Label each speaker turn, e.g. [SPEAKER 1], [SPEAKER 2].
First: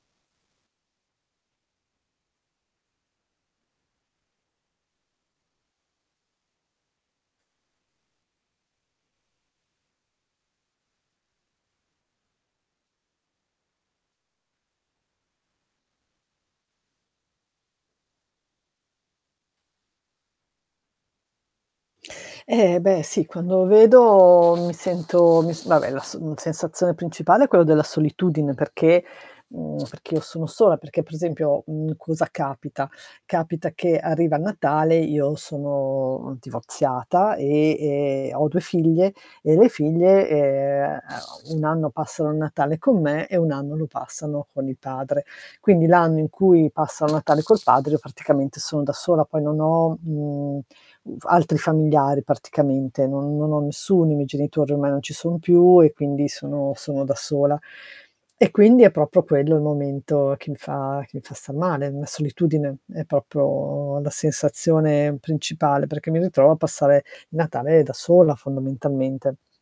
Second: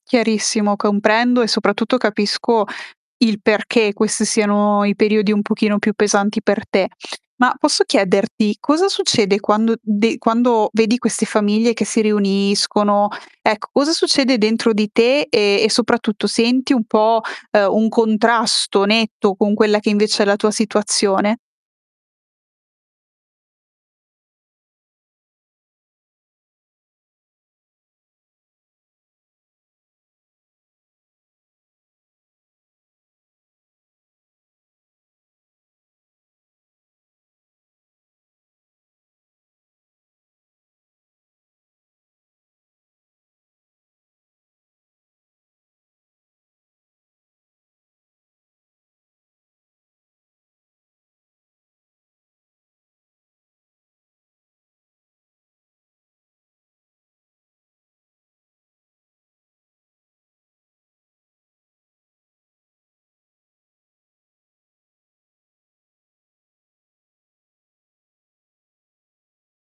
[SPEAKER 1] Chiarissimo, comprendo e soprattutto capisco il perché questi siano i periodi un pochino più pesanti per te. Ma, posso chiederti: cosa succede quando de quando vedi queste famiglie che si riuniscono, ecco, cosa succede dentro di te? E e soprattutto senti un po', ehm, un contrasto netto con quella che invece è la tua situazione?
[SPEAKER 2] Eh, beh, sì. Quando vedo mi sento mi s vabbè, la s mhmm, sensazione principale è quello della solitudine perché mhmm, perché io sono sola. Perché, per esempio, mhmm, cosa capita, capita che arriva il Natale, io sono divorziata, e e ho 2 figlie, e le figlie, ehm, 1 anno passano il Natale con me e 1 anno lo passano con il padre. Quindi, l'anno in cui passano il Natale col padre io praticamente sono da sola poi non ho, mhmm, uv altri familiari praticamente, non non ho nessuno, i miei genitori ormai non ci sono più e quindi sono sono da sola. E quindi è proprio quello il momento che mi fa che mi fa star male. Mhmm, solitudine è proprio la sensazione principale, perché mi ritrovo a passare Natale da sola fondamentalmente.